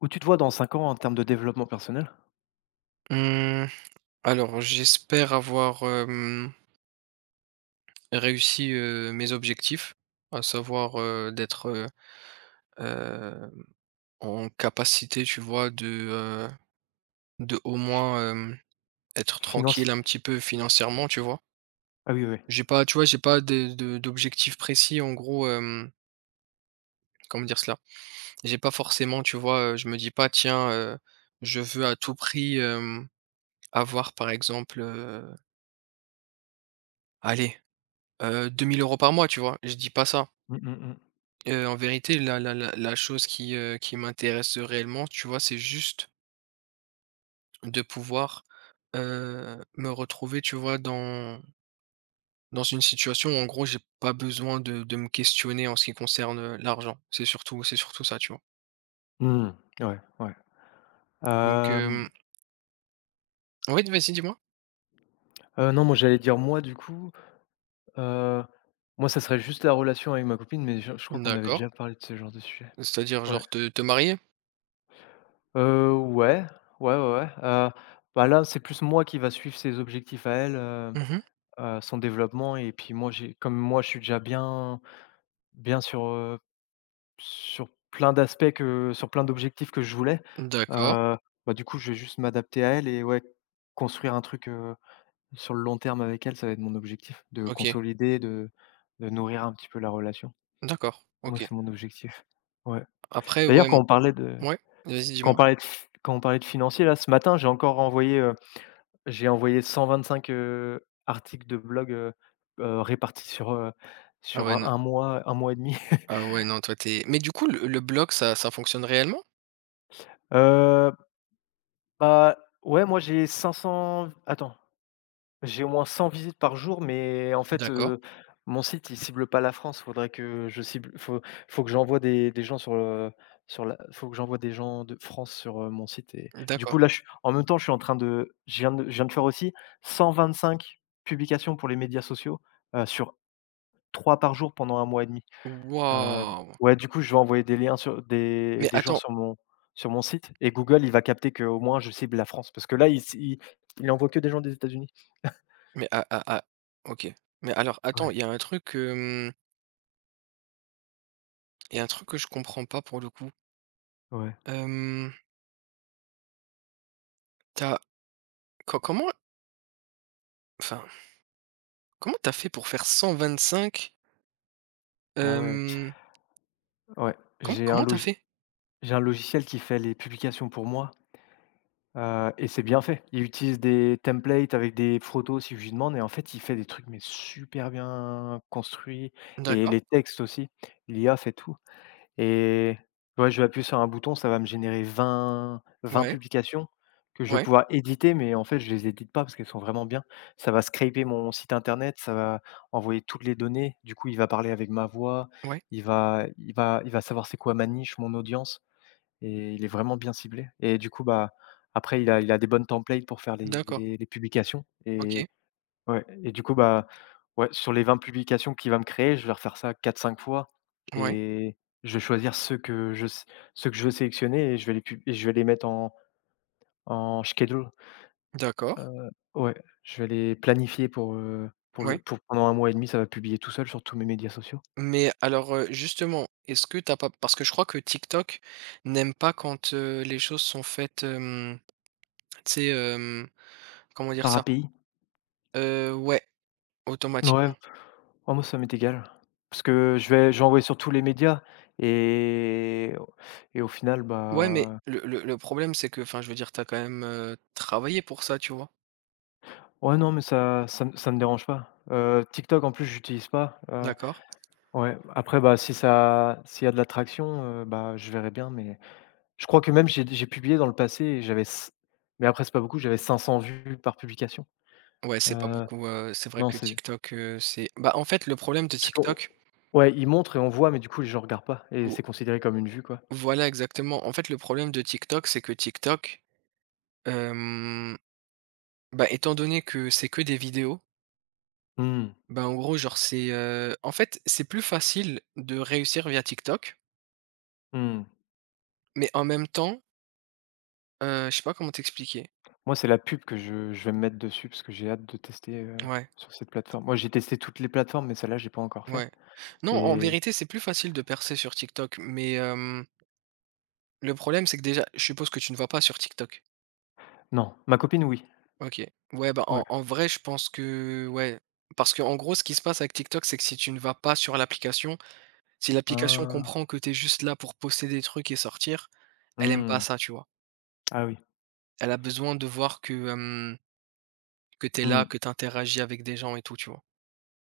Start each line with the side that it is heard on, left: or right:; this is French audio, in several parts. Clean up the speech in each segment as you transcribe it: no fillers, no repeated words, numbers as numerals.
left: Où tu te vois dans 5 ans en termes de développement personnel?
right: Mmh, alors j'espère avoir, réussi, mes objectifs, à savoir, d'être, heu, en capacité, tu vois, de au moins, être tranquille
left: Financier?
right: un petit peu financièrement, tu vois?
left: Ah oui, oui.
right: J'ai pas, tu vois, j'ai pas de de d'objectif précis en gros, comment dire cela? J'ai pas forcément, tu vois, je me dis pas: «Tiens, je veux à tout prix, avoir par exemple, allez, 2 000 euros par mois», tu vois? Je dis pas ça.
left: Mmh mh.
right: En vérité, la chose qui m'intéresse réellement, tu vois, c'est juste de pouvoir, me retrouver, tu vois, dans une situation où en gros j'ai pas besoin de me questionner en ce qui concerne l'argent. C'est surtout ça, tu vois?
left: Mmh. Mmh. Ouais, ouais.
right: Donc
left: Hem,
right: hem oui, vas-y, dis-moi?
left: non, moi, j'allais dire moi, du coup, heu, moi, ça serait juste la relation avec ma copine, mais je crois qu'on avait
right: D'accord.
left: déjà parlé de ce genre de sujet.
right: C'est-à-dire
left: Ouais.
right: genre te marier?
left: Ouais, ouais, ouais, ouais, bah, là, c'est plus moi qui va suivre ses objectifs à elle,
right: Mmh.
left: son développement et puis moi, j'ai comme moi, je suis déjà bien sur, sur plein d'aspects, que sur plein d'objectifs que je voulais,
right: D'accord.
left: heu, bah, du coup, je vais juste m'adapter à elle et ouais, construire un truc, sur le long terme avec elle, ça va être mon objectif, de
right: OK.
left: consolider, de nourrir un petit peu la relation.
right: D'accord.
left: Moi,
right: OK.
left: c'est mon objectif. Ouais.
right: Après
left: D'ailleurs,
right: ouais,
left: quand
right: m
left: on parlait de
right: ouais, vas-y,
left: quand on
right: dis-moi?
left: parlait de f quand on parlait de financier, là, ce matin, j'ai encore envoyé, j'ai envoyé 125, articles de blog, répartis sur,
right: Ah
left: sur,
right: ouais, non
left: un mois et demi.
right: ah ouais, non, toi, t'es mais du coup, le blog, ça fonctionne réellement?
left: Heu Bah, ouais, moi j'ai 500. Attends, j'ai au moins 100 visites par jour, mais en fait,
right: D'accord.
left: mon site il cible pas la France. Faudrait que je cible faut que j'envoie des gens sur, sur la faut que j'envoie des gens de France sur, mon site et du
right: D'accord.
left: coup là, je suis en même temps, je suis en train de je viens de faire aussi 125 publications pour les médias sociaux, sur 3 par jour pendant un mois et demi. Heu,
right: Waouh!
left: ouais, du coup, je vais envoyer des liens sur des
right: Mais
left: des gens
right: attends,
left: sur mon site et Google, il va capter qu'au moins je cible la France parce que là, il c il envoie que des gens des États-Unis.
right: mais ah ah ah, OK. Mais alors attends,
left: Ouais,
right: il y a un truc que je comprends pas pour le coup.
left: ouais.
right: Hem, tu co comment enfin, comment t'as fait pour faire 125?
left: Ah ouais,
right: Hem,
left: ouais.
right: comment comment t'as fait?
left: J'ai un logiciel qui fait les publications pour moi, et c'est bien fait. Il utilise des templates avec des photos si je lui demande et en fait, il fait des trucs mais super bien construits et
right: D'accord.
left: les textes aussi. L'IA fait tout. Et ouais, je vais appuyer sur un bouton, ça va me générer vingt
right: Ouais,
left: publications que je vais
right: ouais,
left: pouvoir éditer, mais en fait, je les édite pas parce qu'elles sont vraiment bien. Ça va scraper mon site internet, ça va envoyer toutes les données. Du coup, il va parler avec ma voix,
right: ouais.
left: il va savoir c'est quoi ma niche, mon audience et il est vraiment bien ciblé. Et du coup, bah, après il a des bonnes templates pour faire les
right: D'accord.
left: les publications
right: OK.
left: et ouais et du coup, bah, ouais, sur les 20 publications qu'il va me créer, je vais refaire ça quatre cinq fois
right: Ouais.
left: et je vais choisir ceux que je s ceux que je veux sélectionner et je vais les mettre en schedule,
right: D'accord.
left: ouais, je vais les planifier pour le
right: Ouais.
left: pour pendant un mois et demi, ça va publier tout seul sur tous mes médias sociaux.
right: Mais alors, justement, est-ce que t'as pas, parce que je crois que TikTok n'aime pas quand, les choses sont faites, tu sais, comment dire
left: Par
right: ça?
left: API.
right: Ouais.
left: Ouais,
right: Automatiquement.
left: oh moi ça m'est égal. Parce que je vais envoyer sur tous les médias et au final,
right: Ouais, mais
left: bah,
right: le problème, c'est que, enfin, je veux dire, t'as quand même, travaillé pour ça, tu vois?
left: ouais non mais ça me dérange pas. TikTok en plus, j'utilise pas,
right: D'accord.
left: ouais, après, bah, si ça s'il y a de l'attraction, bah, je verrai bien, mais je crois que même j'ai publié dans le passé et j'avais c mais après c'est pas beaucoup, j'avais 500 vues par publication.
right: Ouais, c'est pas
left: Heu,
right: beaucoup, c'est vrai
left: non,
right: que
left: c'est
right: TikTok, c'est bah, en fait, le problème de
left: parce que,
right: TikTok
left: ouais, ils montrent et on voit, mais du coup, les gens regardent pas et
right: vo
left: c'est considéré comme une vue, quoi.
right: voilà, exactement. En fait, le problème de TikTok, c'est que TikTok, hem, bah, étant donné que c'est que des vidéos,
left: Mmh,
right: bah, en gros, genre, en fait, c'est plus facile de réussir via TikTok,
left: mmh.
right: mais en même temps, je sais pas comment t'expliquer.
left: Moi, c'est la pub que je vais me mettre dessus parce que j'ai hâte de tester,
right: Ouais,
left: sur cette plateforme. Moi, j'ai testé toutes les plateformes, mais celle-là, j'ai pas encore fait
right: ouais. Non, en
left: et
right: vérité, c'est plus facile de percer sur TikTok, mais hem le problème, c'est que déjà, je suppose que tu ne vas pas sur TikTok?
left: non, ma copine, oui.
right: OK. Ouais, bah,
left: Ouais.
right: en vrai, je pense que ouais, parce que en gros, ce qui se passe avec TikTok, c'est que si tu ne vas pas sur l'application, si l'application
left: Ah.
right: comprend que tu es juste là pour poster des trucs et sortir, elle aime pas
left: Mmh.
right: ça, tu vois?
left: Ah oui.
right: Elle a besoin de voir que tu es là,
left: Mmh.
right: que tu interagis avec des gens et tout, tu vois?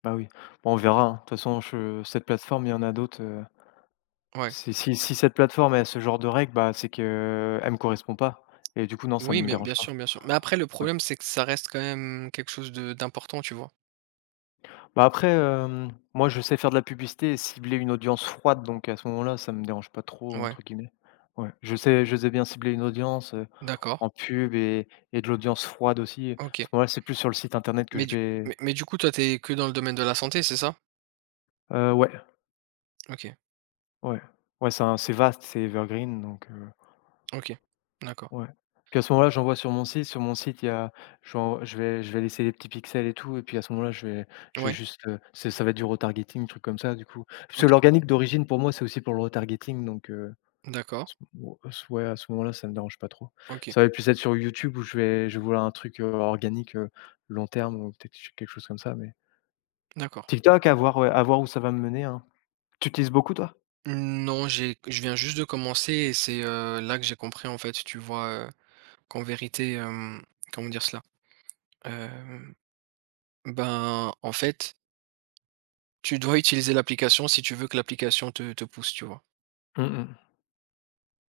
left: Bah oui. Bon, on verra, hein. De toute façon, je cette plateforme, il y en a d'autres,
right: Ouais.
left: si cette plateforme a ce genre de règles, bah, c'est que elle me correspond pas et du coup, non, ça
right: Oui,
left: me
right: bien
left: dérange pas.
right: sûr, bien sûr. Mais après, le
left: Ouais.
right: problème, c'est que ça reste quand même quelque chose de d'important, tu vois?
left: Bah, après, moi, je sais faire de la publicité et cibler une audience «froide», donc à ce moment-là, ça me dérange pas trop,
right: Ouais,
left: entre guillemets. Ouais, je sais bien cibler une audience,
right: d'accord,
left: en pub et de l'audience froide aussi. À ce
right: OK.
left: moment-là, c'est plus sur le site internet que
right: Mais
left: je
right: du
left: vais.
right: mais du coup, toi, t'es que dans le domaine de la santé, c'est ça?
left: Ouais,
right: OK.
left: ouais. Ouais, c'est vaste, c'est evergreen donc
right: OK. D'accord.
left: ouais. Puis à ce moment-là, j'envoie sur mon site. Sur mon site, il y a j'en je vais laisser les petits pixels et tout et puis à ce moment-là, je vais
right: Ouais.
left: juste, c'est ça va être du retargeting, truc comme ça du coup. Parce que
right: OK.
left: l'organique d'origine pour moi, c'est aussi pour le retargeting donc
right: D'accord.
left: s ou s ouais, à ce moment-là, ça me dérange pas trop.
right: OK.
left: Ça va plus être sur YouTube où je vais vouloir un truc, organique, long terme ou peut-être quelque chose comme ça, mais
right: D'accord.
left: TikTok à voir, ouais, à voir où ça va me mener, hein. Tu utilises beaucoup toi?
right: Non, j'ai je viens juste de commencer et c'est, là que j'ai compris en fait, tu vois, qu'en vérité, comment dire cela? Hem, ben, en fait, tu dois utiliser l'application si tu veux que l'application te pousse, tu vois?
left: Mmh mh.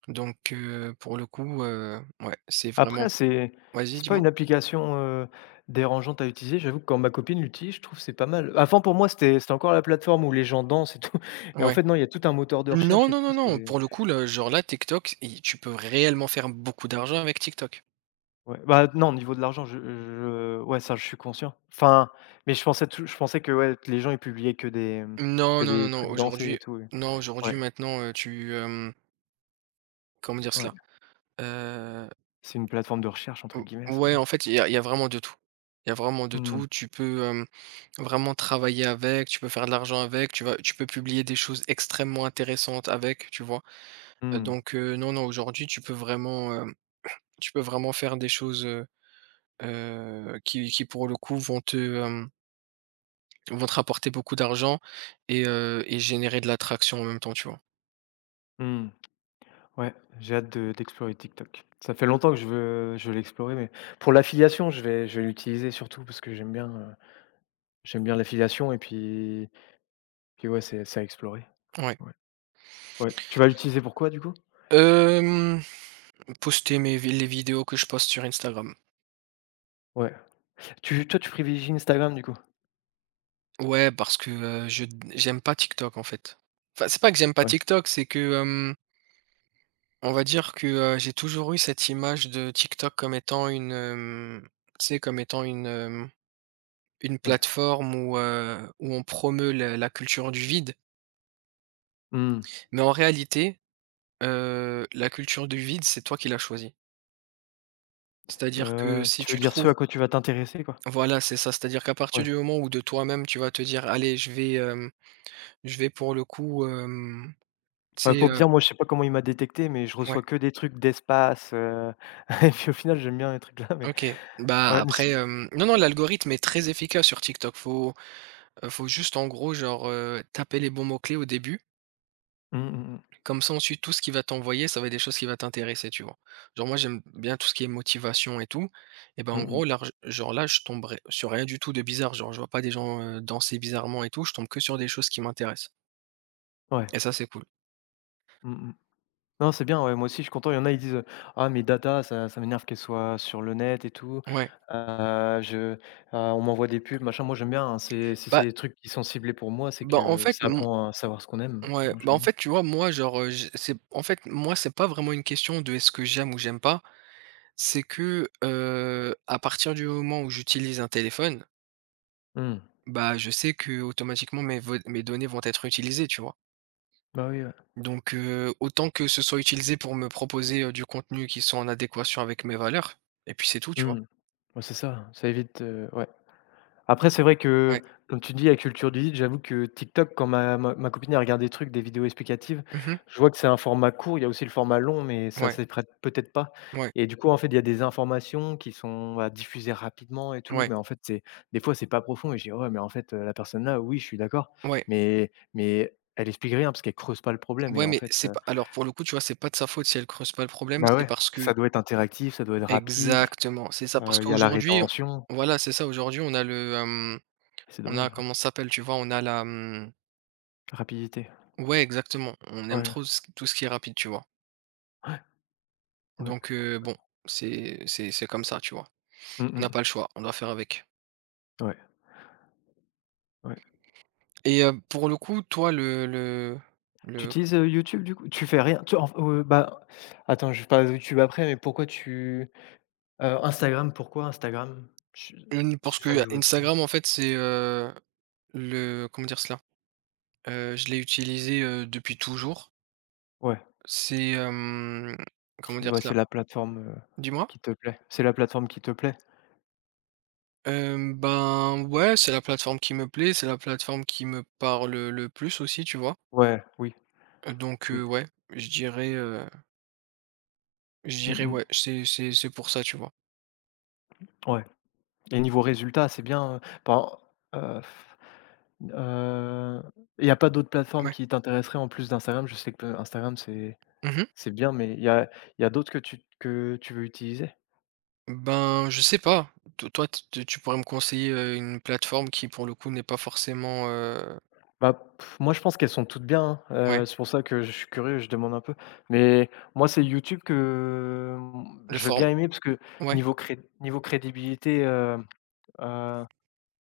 right: Donc pour le coup, ouais, c'est vraiment
left: Après,
right: p vas-y,
left: c'est pas
right: dis-moi?
left: une application, dérangeante à utiliser. J'avoue que quand ma copine l'utilise, je trouve que c'est pas mal. Avant, pour moi, c'était encore la plateforme où les gens dansent et tout et en
right: Ouais.
left: fait, non, il y a tout un moteur de
right: Non,
left: recherche et
right: non,
left: tout,
right: non, non,
left: c'est
right: pour le coup, là, genre là, TikTok, i tu peux réellement faire beaucoup d'argent avec TikTok.
left: ouais. Bah, non, au niveau de l'argent, je ouais, ça, je suis conscient. Enfin, mais je pensais que, ouais, les gens, ils publiaient que des,
right: Non,
left: que
right: non, non,
left: des
right: non,
left: trucs dansés
right: aujourd'hui
left: et tout, ouais.
right: non, aujourd'hui,
left: Ouais,
right: maintenant, comment dire
left: ouais.
right: cela? Heu,
left: C'est une plateforme de recherche, entre guillemets,
right: ou
left: c'est
right: Ouais, en
left: bien.
right: fait, il y a vraiment de tout. Il y a vraiment de
left: Mmh
right: tout.
left: mh.
right: Tu peux, vraiment travailler avec, tu peux faire de l'argent avec, tu peux publier des choses extrêmement intéressantes avec, tu vois? Donc, non, non, aujourd'hui, tu peux vraiment faire des choses, qui pour le coup vont te, vont te rapporter beaucoup d'argent et générer de l'attraction en même temps, tu vois?
left: Mmh. Ouais, j'ai hâte de d'explorer TikTok. Ça fait longtemps que je veux l'explorer, mais pour l'affiliation, je vais l'utiliser surtout parce que j'aime bien l'affiliation et puis ouais, c'est à explorer.
right: Ouais.
left: Ouais. Ouais. Tu vas l'utiliser pour quoi du coup?
right: Hem Poster mes vi les vidéos que je poste sur Instagram.
left: Ouais. Tu privilégies Instagram du coup?
right: Ouais, parce que, je j'aime pas TikTok, en fait. Enfin, c'est pas que j'aime pas
left: Ouais,
right: TikTok, c'est que, on va dire que, j'ai toujours eu cette image de TikTok comme étant une, tu sais, comme étant une,
left: ouais.
right: plateforme où, où on promeut la culture du vide.
left: Mmh.
right: Mais en réalité, la culture du vide, c'est toi qui l'as choisie. C'est-à-dire que si
left: Tu veux
right: tu
left: dire ce
right: trouves
left: à quoi tu vas t'intéresser quoi?
right: Voilà, c'est ça. C'est-à-dire qu'à partir
left: Ouais.
right: du moment où de toi-même, tu vas te dire: «Allez, je vais, je vais pour le coup, tu
left: Bah,
right: sais,
left: pour te dire, moi, je sais pas comment il m'a détecté, mais je
right: ouais,
left: reçois que des trucs d'espace, et puis au final, j'aime bien les trucs là, mais
right: OK. Bah,
left: ouais, mais
right: après,
left: c'est
right: non, non, l'algorithme est très efficace sur TikTok. Faut juste en gros, genre, taper les bons mots-clés au début.
left: mmh mh mh.
right: Comme ça, ensuite, tout ce qu'il va t'envoyer, ça va être des choses qui va t'intéresser, tu vois? Genre moi, j'aime bien tout ce qui est motivation et tout et ben, en
left: Mmh mh.
right: gros, là, j genre là, je tomberai sur rien du tout de bizarre. Genre, je vois pas des gens, danser bizarrement et tout. Je tombe que sur des choses qui m'intéressent
left: Ouais.
right: et ça, c'est cool.
left: Mmh mh. Non, c'est bien, ouais, moi aussi je suis content. Il y en a, ils disent, «Ah, mes datas, ça m'énerve qu'elles soient sur le net et tout.
right: Ouais.
left: Je On m'envoie des pubs, machin.» Moi j'aime bien, hein, c'est, si
right: Bah
left: c'est des trucs qui sont ciblés pour moi, c'est
right: Bah, en
left: que
right: fait,
left: ça
right: m
left: apprend à savoir ce qu'on aime.
right: Ouais,
left: Moi
right: bah,
left: j'aime
right: en
left: bien.
right: fait, tu vois, moi, genre, j c'est en fait, moi, c'est pas vraiment une question de est-ce que j'aime ou j'aime pas, c'est que, à partir du moment où j'utilise un téléphone,
left: Mmh.
right: bah, je sais que automatiquement mes données vont être utilisées, tu vois?
left: Bah oui, ouais.
right: Donc, autant que ce soit utilisé pour me proposer, du contenu qui soit en adéquation avec mes valeurs et puis c'est tout, tu vois?
left: Mmh. Ouais, c'est ça, ça évite, ouais. Après, c'est vrai
right: Ouais.
left: que, comme tu dis, la culture du vide, j'avoue que TikTok, quand ma copine elle regarde des trucs, des vidéos explicatives,
right: Mmh.
left: je vois que c'est un format court. Il y a aussi le format long, mais ça
right: Ouais,
left: s'y prête peut-être pas.
right: ouais,
left: Et du coup, en fait, il y a des informations qui sont, bah, diffusées rapidement et tout,
right: ouais,
left: mais en fait, c'est des fois, c'est pas profond et je dis: «Ouais, mais en fait, la personne là, oui, je suis d'accord,
right: ouais,
left: mais elle explique rien parce qu'elle creuse pas le problème.» Et
right: ouais,
left: en
right: mais
left: fait,
right: c'est pas alors pour le coup, tu vois, c'est pas de sa faute si elle creuse pas le problème,
left: bah,
right: c'est
left: ouais,
right: parce que
left: ça doit être interactif, ça doit être rapide,
right: Exactement, c'est ça, parce
left: il y a la
right: qu'aujourd'hui
left: rétention.
right: on voilà, c'est ça, aujourd'hui
left: C'est
right: on a
left: dommage, hein,
right: comment ça s'appelle, tu vois? On a la, mmh
left: rapidité.
right: Ouais, exactement, on aime
left: Ouais,
right: trop ce tout ce qui est rapide, tu vois?
left: ouais, ouais.
right: Donc bon, c'est comme ça, tu vois? On n'a
left: Mmh.
right: pas le choix, on doit faire avec
left: Ouais. Ouais.
right: pour le coup, toi,
left: Tu
right: le
left: utilises, YouTube du coup? Tu fais rien tu en f Bah, attends, je parle de YouTube après, mais pourquoi tu Instagram, pourquoi Instagram? Je
right: une parce
left: C'est ça que
right: que
left: je voulais savoir.
right: Instagram, en fait, c'est, le comment dire cela? Je l'ai utilisé, depuis toujours.
left: Ouais,
right: C'est, hem, Comment dire
left: ouais,
right: cela?
left: c'est la plateforme,
right: Dis-moi?
left: qui te plaît. C'est la plateforme qui te plaît?
right: Ben, ouais, c'est la plateforme qui me plaît, c'est la plateforme qui me parle, le plus aussi, tu vois?
left: Ouais, oui,
right: Donc
left: oui.
right: ouais, je
left: Mmh
right: dirais,
left: mh.
right: ouais, c'est pour ça, tu vois?
left: Ouais et niveau résultat, c'est bien, il y a pas d'autres plateformes
right: Ouais.
left: qui t'intéresseraient en plus d'Instagram? Je sais que Instagram,
right: Mmh.
left: c'est bien, mais il y a d'autres que tu veux utiliser?
right: Ben, je sais pas. To Toi, t t tu pourrais me conseiller, une plateforme qui, pour le coup, n'est pas forcément,
left: Bah, pff, moi je pense qu'elles sont toutes bien, hein.
right: ouais,
left: C'est pour ça que je suis curieux, je demande un peu. Mais moi c'est YouTube que,
right: le
left: je vais
right: form
left: bien aimer parce que
right: ouais,
left: niveau crédibilité, heu,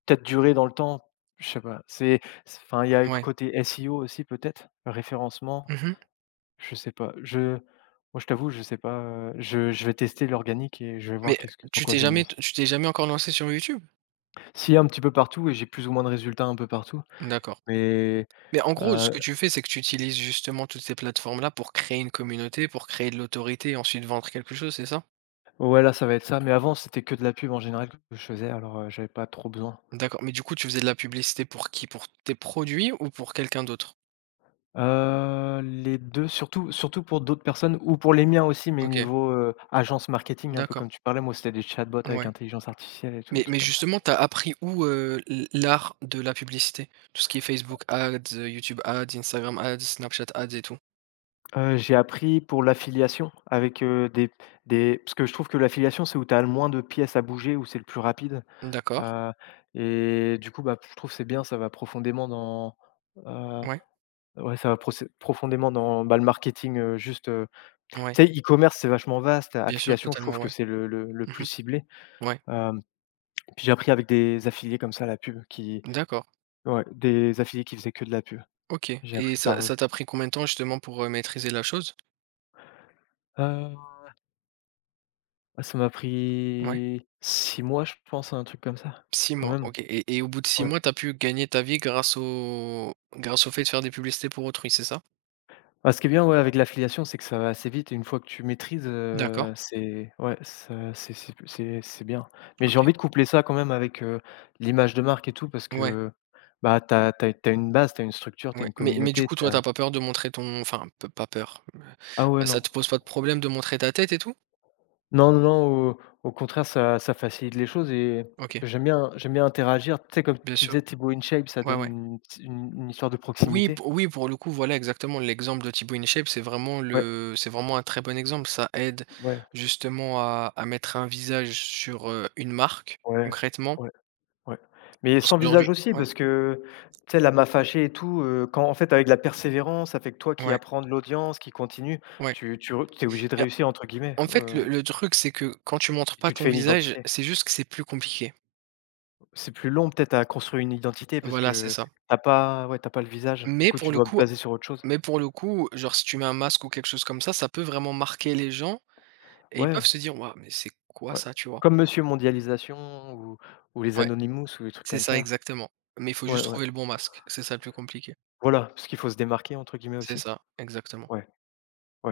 left: peut-être durée dans le temps, je sais pas. C'est c' Enfin, il y a le
right: ouais.
left: côté SEO aussi peut-être, référencement,
right: Mmh.
left: je sais pas. Je Moi je t'avoue, je sais pas, je vais tester l'organique et je vais voir
right: Mais
left: qu'est-ce que sur quoi je vais me lancer.
right: tu t'es jamais encore lancé sur YouTube?
left: Si, un petit peu partout et j'ai plus ou moins de résultats un peu partout,
right: D'accord.
left: mais
right: Mais en gros, ce
left: heu
right: que tu fais, c'est que tu utilises justement toutes ces plateformes-là pour créer une communauté, pour créer de l'autorité et ensuite vendre quelque chose, c'est ça?
left: ouais, là, ça va être ça, mais avant, c'était que de la pub en général que je faisais, alors, j'avais pas trop besoin.
right: D'accord, mais du coup, tu faisais de la publicité pour qui? Pour tes produits ou pour quelqu'un d'autre?
left: Les 2, surtout pour d'autres personnes ou pour les miens aussi, mais
right: OK,
left: niveau, agence marketing, un peu
right: d'accord,
left: comme tu parlais, moi, c'était des chatbots avec
right: ouais.
left: intelligence artificielle et tous les
right: Mais
left: trucs
right: mais
left: comme ça.
right: justement, t'as appris où, l'art de la publicité? Tout ce qui est Facebook Ads, YouTube Ads, Instagram Ads, Snapchat Ads et tout?
left: J'ai appris pour l'affiliation avec, des parce que je trouve que l'affiliation, c'est où tu as le moins de pièces à bouger, où c'est le plus rapide,
right: D'accord,
left: heu et du coup, bah, je trouve que c'est bien, ça va profondément dans, heu,
right: ouais,
left: ouais, ça va procé profondément dans, bah, le marketing, juste. Tu
right: ouais,
left: sais, e-commerce, c'est vachement vaste.
right: bien sûr,
left: Affiliation, je trouve
right: totalement,
left: que
right: ouais.
left: c'est le plus
right: Mmh.
left: ciblé.
right: Ouais,
left: Hem, puis j'ai appris avec des affiliés comme ça la pub qui
right: d'accord,
left: ouais, des affiliés qui faisaient que de la pub.
right: OK
left: J'ai
right: et
left: appris par eux.
right: ça t'a pris combien de temps justement pour, maîtriser la chose?
left: Heu, ah ça m'a
right: Ouais.
left: pris 6 mois, je pense, un truc comme ça,
right: 6
left: quand
right: mois,
left: même.
right: OK et au bout de 6
left: Ouais.
right: mois, t'as pu gagner ta vie grâce au fait de faire des publicités pour autrui, c'est ça?
left: Ah ce qui est bien, ouais, avec l'affiliation, c'est que ça va assez vite et une fois que tu maîtrises,
right: D'accord,
left: c'est ouais, ça c'est c'est bien. Mais j'ai
right: OK.
left: envie de coupler ça quand même avec, l'image de marque et tout parce
right: Ouais,
left: que, bah, tu as tu une base, tu as une structure, tu as
right: ouais,
left: une
right: mais du
left: communauté,
right: coup,
left: tu
right: toi, t'as pas peur de montrer ton enfin, p pas peur,
left: ah ouais,
right: ça
left: non.
right: te pose pas de problème de montrer ta tête et tout?
left: Non, non, non, au contraire, ça facilite les choses et
right: OK,
left: j'aime bien interagir. Tu sais, comme
right: bien
left: tu
right: sûr.
left: disais, Thibaut InShape, ça
right: Ouais, ouais.
left: donne une histoire de
right: Oui, p
left: proximité.
right: oui, pour le coup, voilà, exactement, l'exemple de Thibaut InShape,
left: Ouais,
right: c'est vraiment un très bon exemple. Ça aide
left: ouais,
right: justement à mettre un visage sur, une marque,
left: ouais,
right: concrètement,
left: ouais, ouais. Mais
right: parce
left: sans
right: qu'aujourd'hui
left: visage aussi
right: ouais,
left: parce que, tu sais, la m'a fâché et tout, quand en fait, avec la persévérance, avec toi qui
right: ouais,
left: apprends de l'audience, qui continue,
right: ouais.
left: tu tu re es obligé de «réussir» entre guillemets,
right: En fait, le truc, c'est que quand tu montres pas
left: tu te
right: ton
left: fais une
right: visage,
left: identité.
right: c'est juste que c'est plus compliqué.
left: C'est plus long peut-être à construire une identité parce
right: Voilà, c'est
left: que
right: ça.
left: t'as pas ouais, t'as pas le visage, du
right: Mais
left: coup,
right: pour
left: tu
right: le
left: dois te
right: coup
left: baser sur autre chose.
right: mais pour le coup, genre, si tu mets un masque ou quelque chose comme ça peut vraiment marquer les gens et ils
left: Ouais.
right: peuvent se dire: «Waouh, mais c'est quoi
left: Ouais.
right: ça?» tu vois?
left: Comme Monsieur Mondialisation ou les
right: Ouais,
left: Anonymous ou des trucs
right: c'est
left: comme
right: ça
left: ça.
right: exactement. Mais il faut
left: Ouais,
right: juste
left: ouais.
right: trouver le bon masque, c'est ça le plus compliqué.
left: Voilà, parce qu'il faut se démarquer entre guillemets
right: C'est
left: aussi.
right: ça, exactement.
left: Ouais, ouais.